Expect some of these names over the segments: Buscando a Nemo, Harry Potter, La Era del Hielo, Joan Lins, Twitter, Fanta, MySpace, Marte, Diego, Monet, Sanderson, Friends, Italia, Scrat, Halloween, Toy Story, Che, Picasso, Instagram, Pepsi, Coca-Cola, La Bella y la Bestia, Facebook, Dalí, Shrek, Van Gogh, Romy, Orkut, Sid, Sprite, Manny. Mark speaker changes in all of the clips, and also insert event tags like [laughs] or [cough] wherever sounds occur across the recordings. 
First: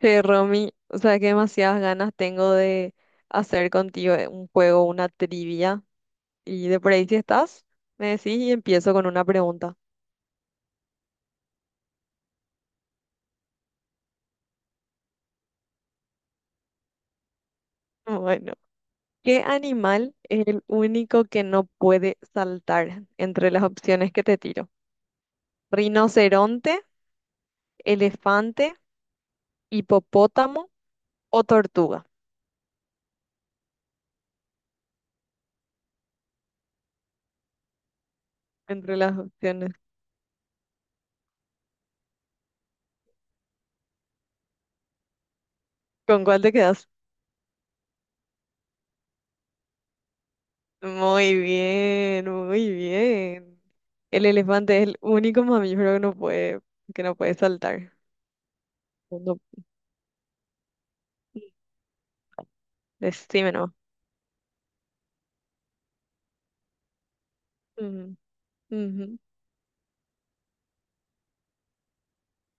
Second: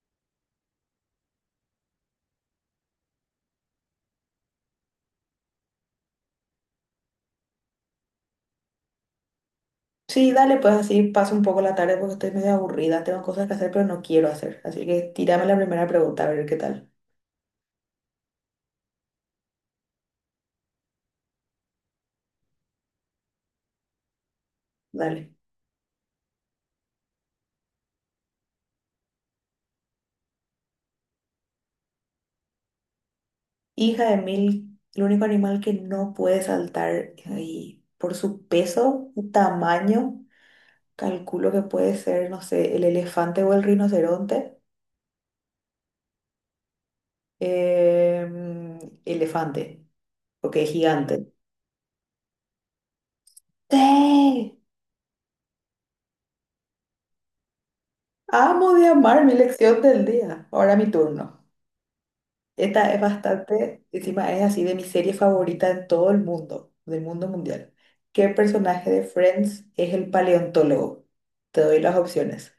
Speaker 1: Che, Romy, o sea que demasiadas ganas tengo de hacer contigo un juego, una trivia. Y de por ahí si estás, me decís y empiezo con una pregunta.
Speaker 2: Sí, dale, pues así paso un poco la tarde porque estoy medio aburrida, tengo cosas que hacer pero no quiero hacer. Así que tírame la primera pregunta a ver qué tal.
Speaker 1: [laughs] Bueno, ¿qué animal es el único que no puede saltar entre las opciones que te tiro?
Speaker 2: Dale.
Speaker 1: ¿Rinoceronte, elefante, hipopótamo o tortuga?
Speaker 2: Hija de mil, el único animal que no puede saltar y por su
Speaker 1: Entre
Speaker 2: peso,
Speaker 1: las
Speaker 2: su
Speaker 1: opciones,
Speaker 2: tamaño, calculo que puede ser, no sé, el elefante o el rinoceronte.
Speaker 1: ¿con cuál te quedas?
Speaker 2: Em, Elefante, porque es gigante.
Speaker 1: Muy bien, muy bien. El
Speaker 2: ¡Sí!
Speaker 1: elefante es el único mamífero que no puede saltar.
Speaker 2: Amo de amar mi
Speaker 1: No,
Speaker 2: lección del día. Ahora mi turno. Esta es
Speaker 1: decime no.
Speaker 2: bastante, encima es así de mi serie favorita en todo el mundo, del mundo mundial.
Speaker 1: Ujú,
Speaker 2: ¿Qué personaje de
Speaker 1: ujú.
Speaker 2: Friends es el paleontólogo? Te doy las opciones.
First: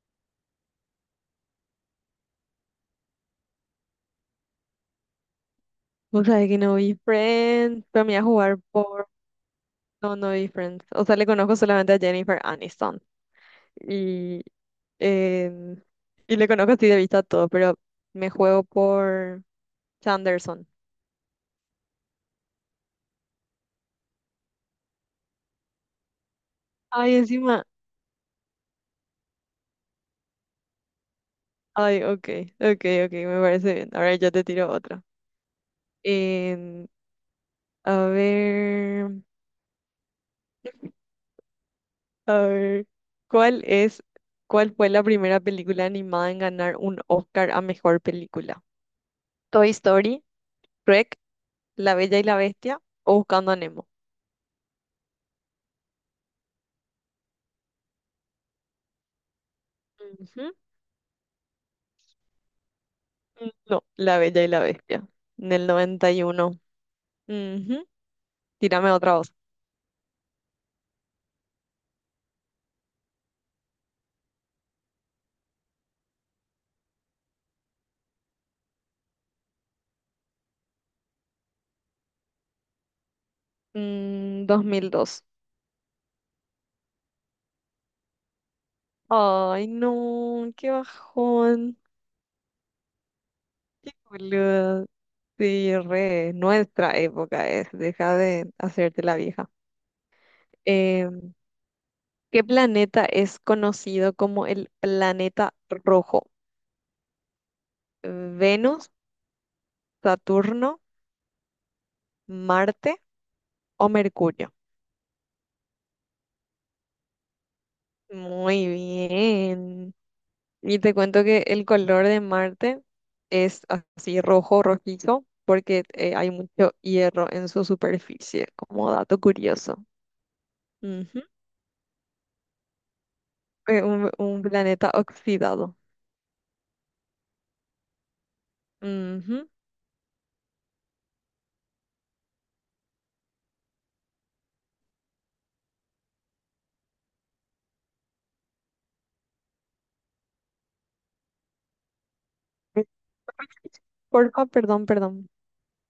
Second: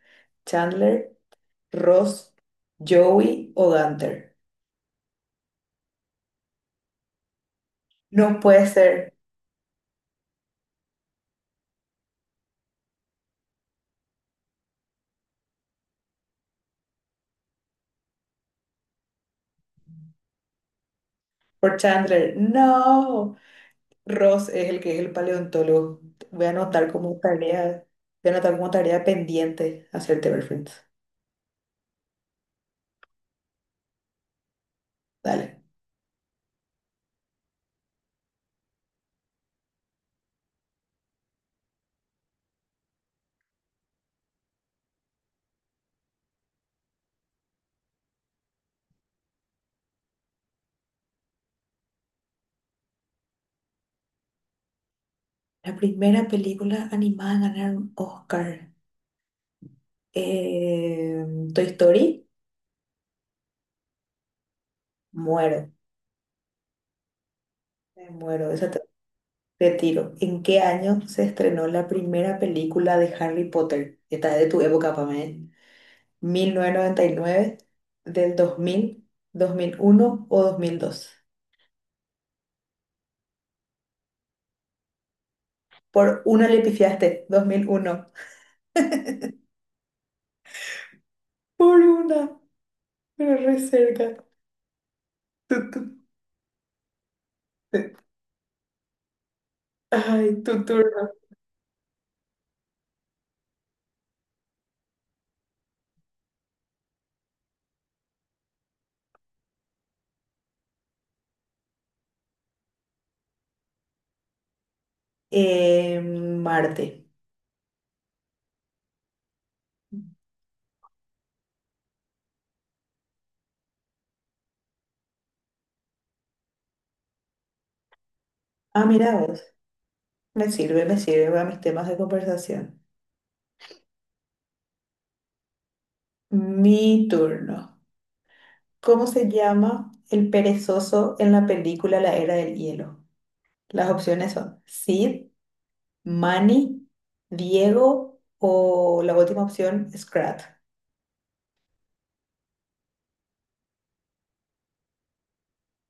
Speaker 2: Chandler, Ross, Joey o Gunther.
Speaker 1: Vos sabés que no vi Friends, pero me iba a
Speaker 2: No
Speaker 1: jugar
Speaker 2: puede
Speaker 1: por...
Speaker 2: ser
Speaker 1: No, no vi Friends. O sea, le conozco solamente a Jennifer Aniston. Y, em, y le conozco así de vista a todo, pero me juego por Sanderson.
Speaker 2: por Chandler. No. Ross es el que es el paleontólogo. Voy a anotar
Speaker 1: Ay,
Speaker 2: como
Speaker 1: encima.
Speaker 2: tarea, voy a anotar como tarea pendiente hacerte ver Friends.
Speaker 1: Ay, ok, ok, ok, me parece bien. Ahora yo te tiro otra.
Speaker 2: Dale.
Speaker 1: Em, A ver, a ver, ¿cuál es, cuál fue la primera película animada en ganar un Oscar a mejor película? Toy Story, Shrek, La Bella y la Bestia o Buscando a Nemo.
Speaker 2: La primera película animada en ganar un Oscar.
Speaker 1: Ujú.
Speaker 2: Eh, Toy Story,
Speaker 1: No, La Bella y la Bestia, en el
Speaker 2: muero,
Speaker 1: 91. Ujú.
Speaker 2: me muero, esa te,
Speaker 1: Tírame otra voz.
Speaker 2: te tiro. ¿En qué año se estrenó la primera película de Harry Potter? Esta es de tu época, Pamela. ¿1999, del dos mil, 2001 o 2002?
Speaker 1: Dos mil dos.
Speaker 2: Por una le pifiaste, 2001.
Speaker 1: Ay, no, qué bajón.
Speaker 2: Por una, pero re
Speaker 1: Qué
Speaker 2: cerca.
Speaker 1: boluda.
Speaker 2: Tu,
Speaker 1: Sí,
Speaker 2: tu-
Speaker 1: re, nuestra época es,
Speaker 2: eh,
Speaker 1: deja de hacerte la vieja.
Speaker 2: Ay, tu
Speaker 1: Eh,
Speaker 2: turno.
Speaker 1: ¿Qué planeta es conocido como el planeta rojo? ¿Venus, Saturno, Marte o Mercurio?
Speaker 2: Marte.
Speaker 1: Muy bien. Y te cuento que el color de Marte es así rojo, rojizo, porque hay mucho hierro en su superficie,
Speaker 2: Ah,
Speaker 1: como
Speaker 2: mira
Speaker 1: dato
Speaker 2: vos.
Speaker 1: curioso.
Speaker 2: Me
Speaker 1: Ujú.
Speaker 2: sirve para mis temas de conversación.
Speaker 1: Un planeta oxidado.
Speaker 2: Mi turno. ¿Cómo se
Speaker 1: Ujú.
Speaker 2: llama el perezoso en la película La Era del Hielo? Las opciones son Sid, Manny, Diego o la última opción, Scrat.
Speaker 1: Porfa, perdón, perdón.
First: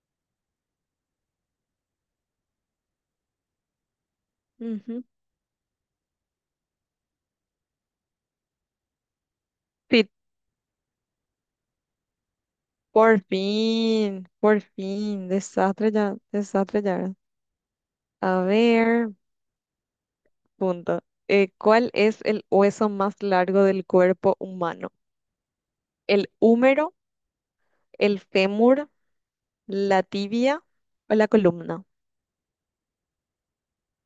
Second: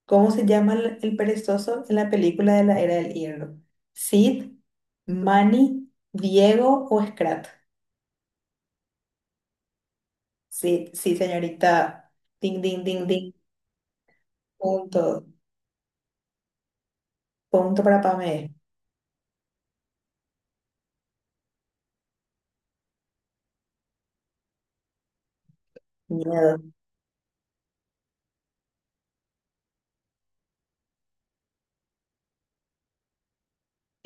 Speaker 2: ¿Cómo se llama el perezoso en la película de La Era del Hielo? Sid,
Speaker 1: Ujú.
Speaker 2: Manny, Diego o Scrat.
Speaker 1: Sí,
Speaker 2: Sí, sí, señorita. Ding, ding, ding,
Speaker 1: por
Speaker 2: ding.
Speaker 1: fin, por
Speaker 2: Punto.
Speaker 1: fin, desastre ya, desastre ya.
Speaker 2: Punto para Pame.
Speaker 1: A ver, punto. ¿Cuál es el hueso más largo del cuerpo humano? ¿El
Speaker 2: Miedo.
Speaker 1: húmero, el fémur, la tibia o la columna?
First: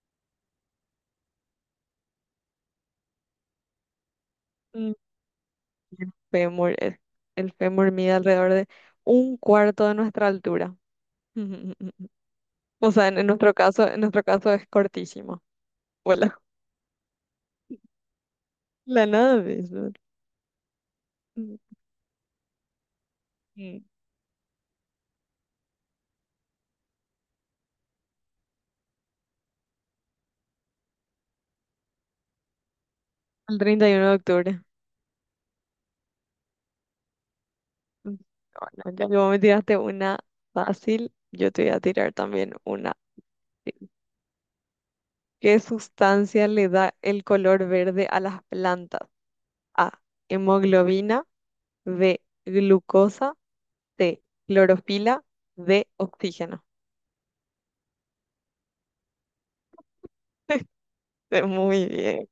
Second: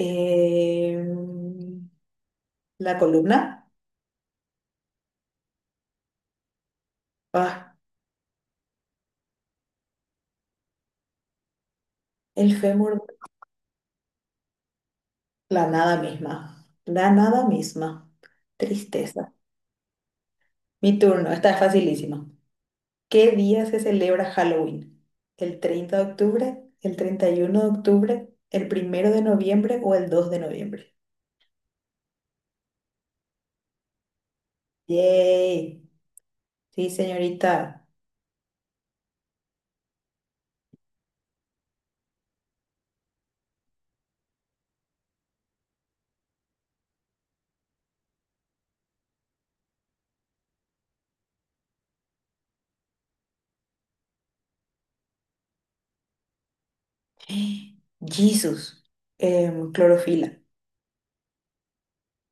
Speaker 2: Em, la columna.
Speaker 1: Mm, El fémur, el
Speaker 2: Ah.
Speaker 1: fémur mide alrededor de un cuarto de nuestra altura. [laughs]
Speaker 2: El
Speaker 1: O
Speaker 2: fémur.
Speaker 1: sea, en nuestro caso, en nuestro caso es cortísimo.
Speaker 2: La nada
Speaker 1: Hola.
Speaker 2: misma. La nada misma.
Speaker 1: La
Speaker 2: Tristeza.
Speaker 1: nave. Eso.
Speaker 2: Mi turno, esta
Speaker 1: Mm,
Speaker 2: es facilísima. ¿Qué día se celebra Halloween? ¿El 30 de octubre, el 31 de octubre, el 1 de noviembre o el 2 de noviembre?
Speaker 1: El 31 de octubre.
Speaker 2: ¡Yay! Sí, señorita.
Speaker 1: Mm, Bueno, ya que vos me tiraste una fácil, yo te voy a tirar también una fácil. ¿Qué sustancia le da el color verde a las plantas? A. Hemoglobina. B. Glucosa. C. Clorofila. D. Oxígeno.
Speaker 2: [gasps] Jesús. Clorofila.
Speaker 1: [laughs] Muy bien,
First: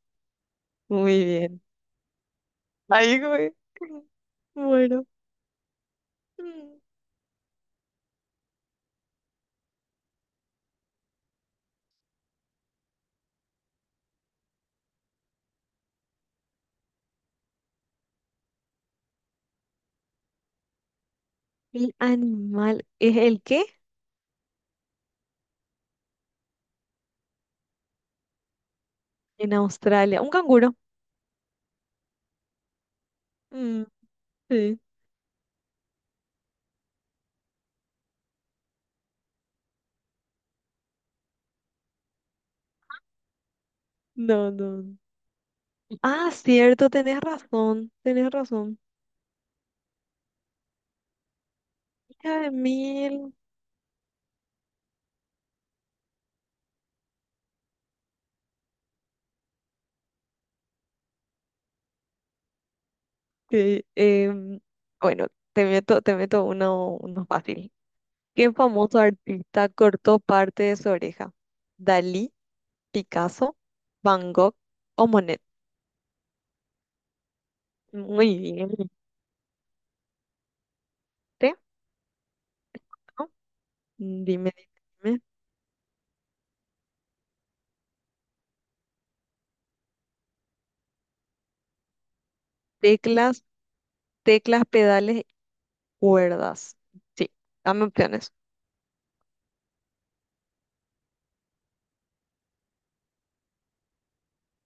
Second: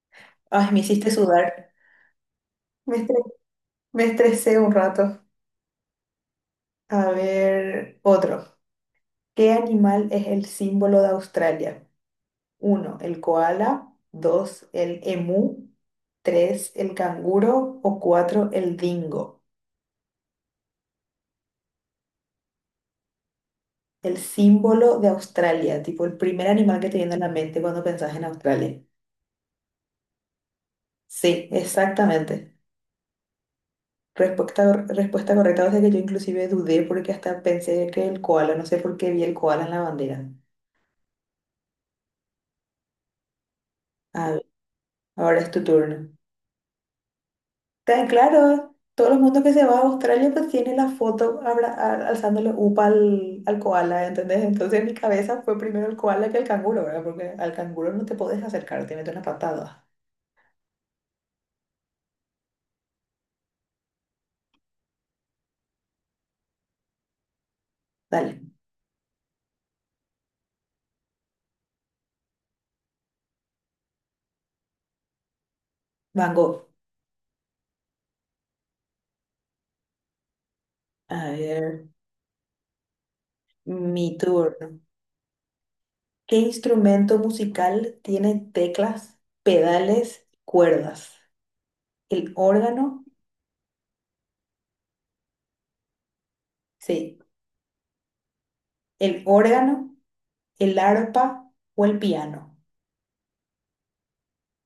Speaker 2: Ay, me hiciste
Speaker 1: muy bien.
Speaker 2: sudar. Me
Speaker 1: Ahí,
Speaker 2: estre-
Speaker 1: güey.
Speaker 2: Me estresé un
Speaker 1: Bueno.
Speaker 2: rato.
Speaker 1: Mm,
Speaker 2: A ver, otro. ¿Qué animal es el símbolo de Australia? Uno, el koala. Dos, el emú. Tres, el canguro. O cuatro, el dingo.
Speaker 1: ¿El animal es el qué?
Speaker 2: El símbolo de Australia, tipo el primer animal que te viene a la mente cuando pensás en Australia.
Speaker 1: En Australia. Un canguro.
Speaker 2: Sí, exactamente.
Speaker 1: Mm,
Speaker 2: Respuesta,
Speaker 1: sí.
Speaker 2: respuesta correcta, o sea que yo inclusive dudé porque hasta pensé que el koala, no sé por qué vi el koala en la bandera. A ver,
Speaker 1: No, no.
Speaker 2: ahora es tu turno.
Speaker 1: Ah, cierto, tenés razón.
Speaker 2: Tan
Speaker 1: Tenés
Speaker 2: claro,
Speaker 1: razón.
Speaker 2: todo el mundo que se va a Australia pues tiene la foto
Speaker 1: Ya
Speaker 2: alzándole
Speaker 1: de
Speaker 2: upa
Speaker 1: mil.
Speaker 2: al, al koala, ¿entendés? Entonces en mi cabeza fue primero el koala que el canguro, ¿verdad? Porque al canguro no te podés acercar, te mete una patada.
Speaker 1: Que, bueno, te meto uno fácil.
Speaker 2: Dale,
Speaker 1: ¿Qué famoso artista cortó parte de su oreja? ¿Dalí, Picasso, Van Gogh o Monet?
Speaker 2: Van Gogh.
Speaker 1: Muy bien,
Speaker 2: A
Speaker 1: ¿viste?
Speaker 2: ver,
Speaker 1: ¿No?
Speaker 2: mi
Speaker 1: Dime, dime,
Speaker 2: turno.
Speaker 1: dime.
Speaker 2: ¿Qué instrumento musical tiene teclas, pedales, cuerdas? ¿El órgano?
Speaker 1: Teclas, teclas, pedales, cuerdas.
Speaker 2: Sí,
Speaker 1: Sí, dame opciones.
Speaker 2: el órgano, el arpa o el piano.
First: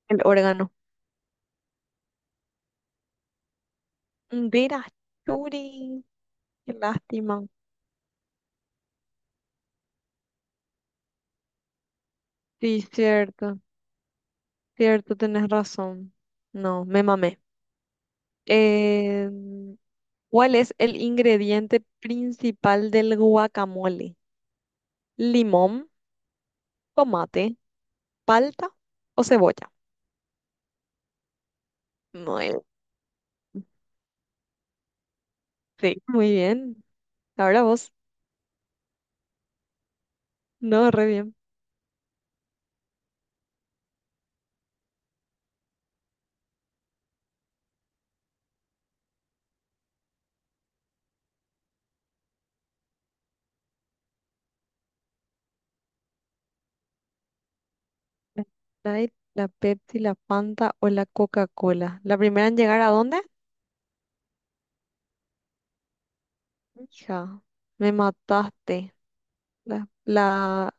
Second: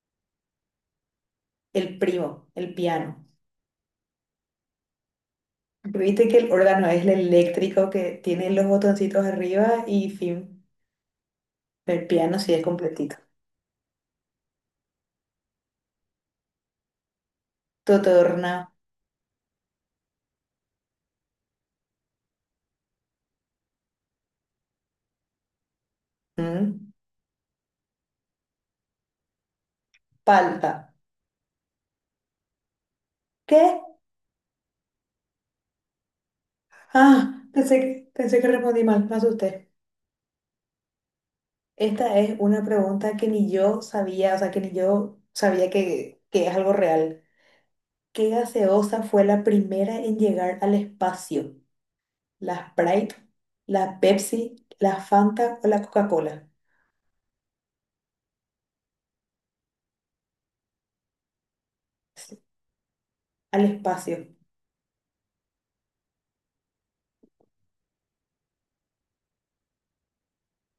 Speaker 1: El órgano.
Speaker 2: El primo, el piano.
Speaker 1: Mira, Churi,
Speaker 2: Viste que el
Speaker 1: qué
Speaker 2: órgano es el
Speaker 1: lástima.
Speaker 2: eléctrico que tiene los botoncitos arriba y fin. El piano sí es
Speaker 1: Sí,
Speaker 2: completito.
Speaker 1: cierto, cierto, tenés razón. No, me mamé.
Speaker 2: Totorna.
Speaker 1: Em, ¿cuál es el ingrediente principal del guacamole? ¿Limón,
Speaker 2: mm,
Speaker 1: tomate, palta o cebolla?
Speaker 2: Palta.
Speaker 1: Muy,
Speaker 2: ¿Qué?
Speaker 1: sí, muy bien.
Speaker 2: Ah,
Speaker 1: Ahora
Speaker 2: pensé que,
Speaker 1: vos.
Speaker 2: pensé que respondí mal, me asusté.
Speaker 1: No, re bien.
Speaker 2: Esta es una pregunta que ni yo sabía, o sea, que ni yo sabía que es algo real. ¿Qué gaseosa fue la primera en llegar al espacio? ¿La Sprite, la Pepsi, la Fanta o la Coca-Cola?
Speaker 1: La Sprite, la Pepsi, la Fanta o la Coca-Cola. ¿La primera en llegar a dónde?
Speaker 2: Al espacio.
Speaker 1: Hija, me mataste. La, la,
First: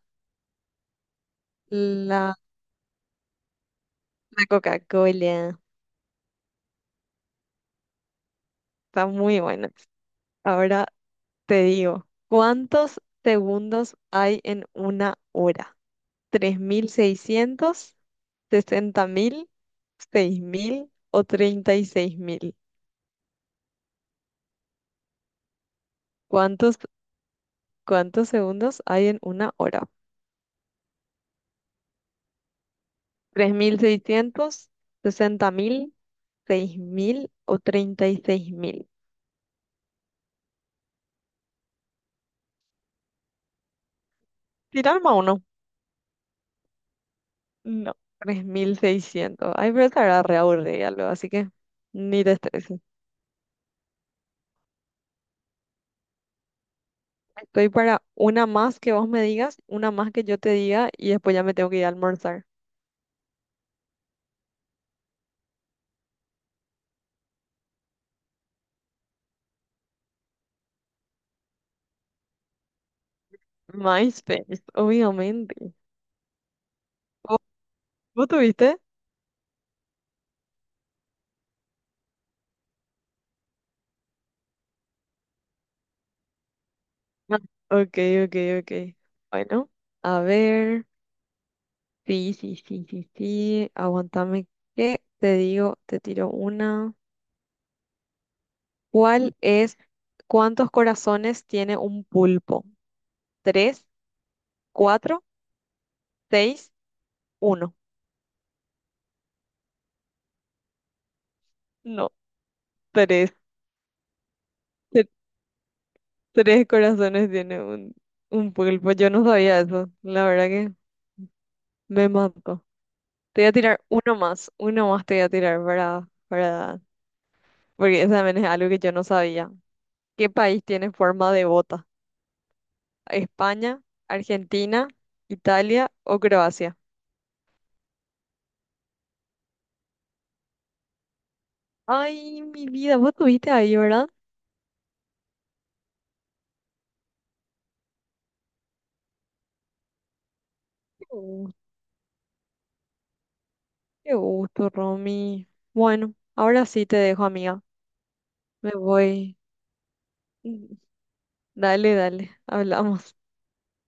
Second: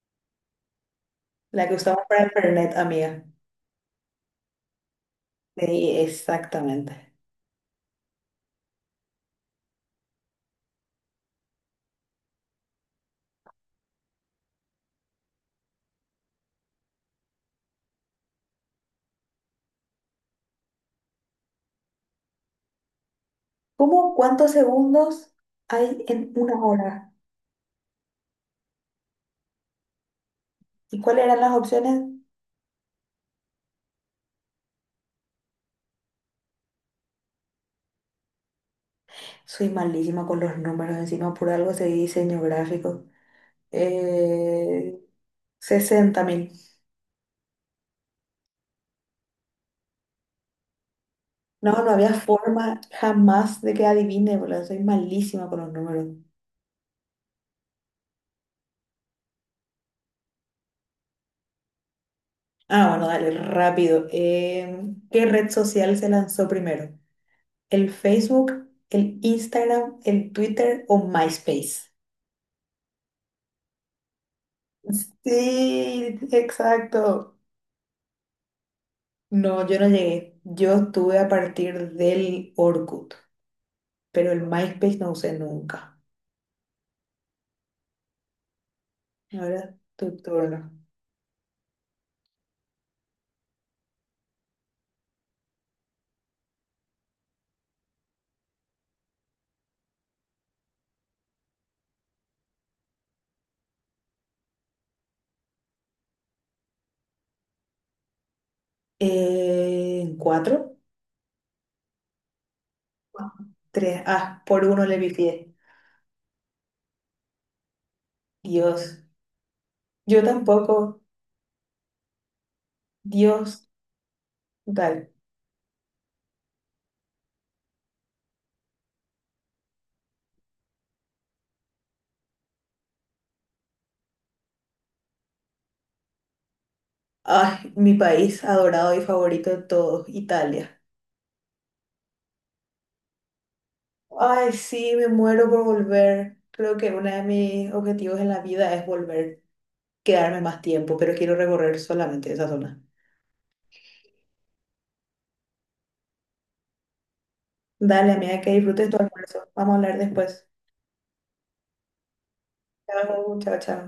Speaker 2: La que usamos para
Speaker 1: la,
Speaker 2: internet, amiga.
Speaker 1: la Coca-Cola.
Speaker 2: Sí, exactamente.
Speaker 1: Está muy buena. Ahora. Te digo, ¿cuántos segundos hay en una hora? ¿3.600, 60.000, 6.000 o 36.000?
Speaker 2: ¿Cómo cuántos segundos hay en una
Speaker 1: ¿Cuántos,
Speaker 2: hora?
Speaker 1: cuántos segundos hay en una hora?
Speaker 2: ¿Y cuáles eran las opciones?
Speaker 1: 3.600, 60.000, 6.000 o 36.000. Cuántos segundos hay en una hora? Tres
Speaker 2: Soy malísima con los números, encima por algo de diseño gráfico.
Speaker 1: mil seiscientos, sesenta mil, seis mil o treinta y seis mil.
Speaker 2: Eh,
Speaker 1: Tirarme a uno.
Speaker 2: 60 mil.
Speaker 1: No. 3.600. Ay, pero estará re aburrida luego, así que
Speaker 2: No, no había
Speaker 1: ni te
Speaker 2: forma
Speaker 1: estreses.
Speaker 2: jamás de que adivine, boludo. Soy malísima con los números.
Speaker 1: Estoy para una más que vos me digas, una más que yo te diga y después ya me tengo que ir a almorzar.
Speaker 2: Ah, bueno, dale, rápido. ¿Qué red social se lanzó primero? ¿El Facebook, el Instagram, el Twitter o MySpace?
Speaker 1: MySpace, obviamente.
Speaker 2: Sí, exacto.
Speaker 1: ¿Vos, vos tuviste?
Speaker 2: No, yo no llegué. Yo estuve a partir del Orkut, pero el MySpace no usé nunca.
Speaker 1: Ah, ok, ok, ok. Bueno,
Speaker 2: Ahora tu
Speaker 1: a
Speaker 2: turno.
Speaker 1: ver. Sí, sí, sí, sí, sí. Aguantame que te digo, te tiro una. ¿Cuál es, cuántos corazones tiene un pulpo? ¿Tres, cuatro, seis, uno?
Speaker 2: ¿Cuatro?
Speaker 1: No, tres.
Speaker 2: Tres. Ah, por uno le pifié.
Speaker 1: Tres corazones tiene un pulpo.
Speaker 2: Dios.
Speaker 1: Yo no sabía eso.
Speaker 2: Yo
Speaker 1: La verdad que
Speaker 2: tampoco.
Speaker 1: me mató. Te voy a
Speaker 2: Dios.
Speaker 1: tirar uno más. Uno más
Speaker 2: Tal.
Speaker 1: te voy a tirar para. Porque eso también es algo que yo no sabía. ¿Qué país tiene forma de bota? ¿España, Argentina, Italia o Croacia?
Speaker 2: Ay, mi país adorado y favorito de todos, Italia.
Speaker 1: Ay, mi vida, vos estuviste ahí, ¿verdad?
Speaker 2: Ay, sí, me muero por volver. Creo que uno de mis objetivos en la vida es volver, quedarme más tiempo,
Speaker 1: Qué
Speaker 2: pero quiero
Speaker 1: gusto,
Speaker 2: recorrer solamente esa zona.
Speaker 1: qué gusto, Romy. Bueno, ahora sí te dejo, amiga.
Speaker 2: Dale, amiga, que
Speaker 1: Me
Speaker 2: disfrutes tu
Speaker 1: voy.
Speaker 2: almuerzo. Vamos a hablar después.
Speaker 1: Dale, dale. Hablamos.
Speaker 2: Chao, chao, chao.